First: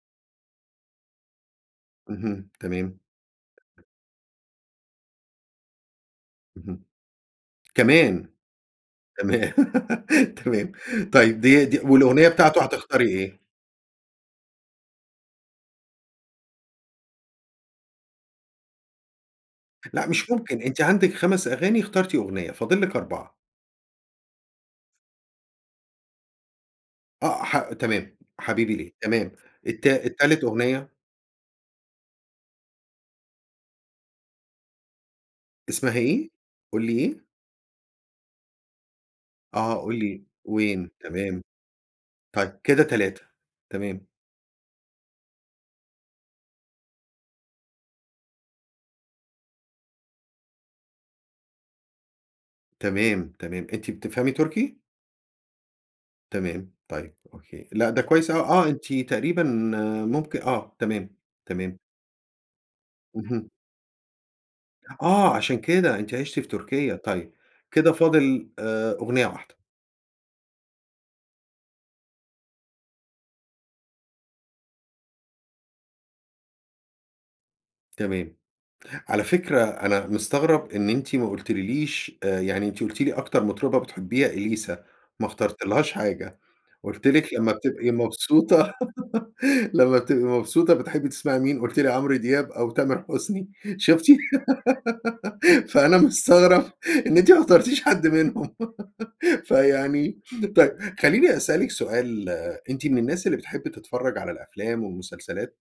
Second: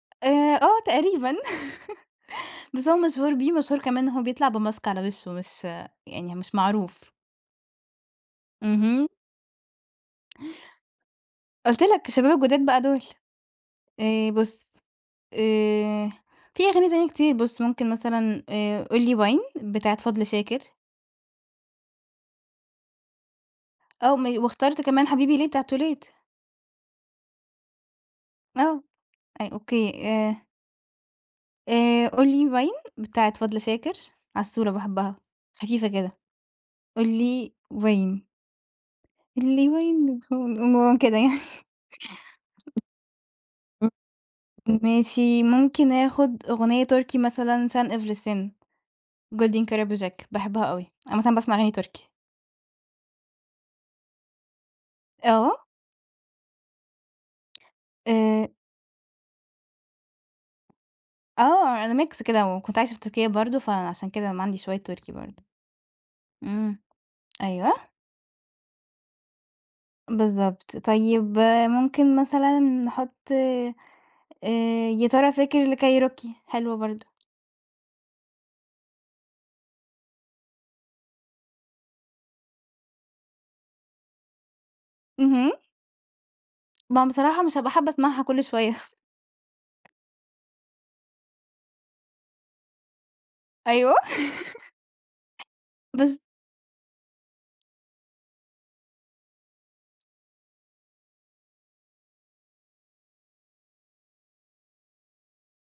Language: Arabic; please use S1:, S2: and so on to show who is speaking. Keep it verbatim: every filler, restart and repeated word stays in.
S1: آآ آه، تقريبًا
S2: اهم،
S1: بس هو
S2: تمام.
S1: مشهور بيه، مشهور كمان إن هو بيطلع بMask على وشُه، مش يعني مش
S2: اهم.
S1: معروف.
S2: كمان.
S1: اهم.
S2: تمام، تمام، طيب ديا دي
S1: قُلت لك
S2: والأغنيّة
S1: الشباب
S2: بتاعته
S1: الجُداد بقى دُول.
S2: هتختاري إيه؟
S1: آآ بُص، آآ في أغاني تانية كتير، بُص ممكن مثلًا آآ قُل لي وين بتاعة
S2: لأ
S1: فضل
S2: مش
S1: شاكر.
S2: ممكن، أنتِ عندِك خمس أغاني، اخترتِ أغنيّة، فاضل لِك أربعة
S1: آه مي واختارت كمان حبيبي ليه بتاعة توليت.
S2: آآ حا تمام، حبيبي
S1: آه،
S2: ليه تمام،
S1: أي أوكي،
S2: التا التالت
S1: آآ
S2: أغنيّة؟
S1: آآ قُل لي وين بتاعة فضل شاكر، عسولة باحبها خفيفة
S2: اسمها
S1: كده،
S2: إيه؟ قُل لي
S1: قُل
S2: إيه؟
S1: لي وين. قُل لي
S2: آه، قُل
S1: وين
S2: لي
S1: الهم
S2: وين
S1: المُهم كده يعني.
S2: تمام، طيب كده تلاتة
S1: امم،
S2: تمام.
S1: ماشي ممكن آخُد أغنيّة تُركي مثلًا Sen Evlisin، Golden Karabujak، باحبها أوي، عامةً باسمع أغاني تُركي.
S2: تمام، تمام، أنتِ بتفهمي تُركي؟
S1: آه.
S2: تمام، طيب أوكي لأ، ده كويس أوي
S1: آآ
S2: آه، أنتِ تقريبًا ممك آه، تمام، تمام.
S1: آه، أنا Mix كده، وكنت عايشة في تُركيا
S2: اهم.
S1: برضه، فعشان كده ما عندي شوية تُركي
S2: آه،
S1: برضه،
S2: عشان كده، أنتِ عِشتِ في
S1: إمم،
S2: تُركيا طيب، كده
S1: أيوه.
S2: فاضل آآ أغنيّة واحدة.
S1: بالضبط، طيب ممكن مثلًا نحُطّ آآ يا ترى فاكر لكيروكي حلوة برضه.
S2: تمام، على فكرة أنا مستغرب إن أنتِ ما قلتلّيش آآ يعني أنتِ قُلتِ لي أكتر مطربة بتحبيها إليسا، ما
S1: اهم.
S2: اخترتيلهاش حاجة،
S1: ما
S2: قُلت
S1: هو
S2: لِك
S1: بصراحة
S2: لمّا
S1: مش هابقى حابّه
S2: بتبقي
S1: اسمعها كُلّ
S2: مبسوطة،
S1: شوية.
S2: لمّا بتبقي مبسوطة بتحبّي تسمعي مين؟ قُلتِ لي عمرو دياب أو تامر حسني،
S1: أيوه.
S2: شُفتِ فأنا
S1: بالظ
S2: مستغرب إن أنتِ ما اخترتيش حد منهم فيعني طيب خلّيني أسأل لِك سؤال، أنتِ من الناس اللي بتحب تتفرّج على الأفلام والمسلسلات؟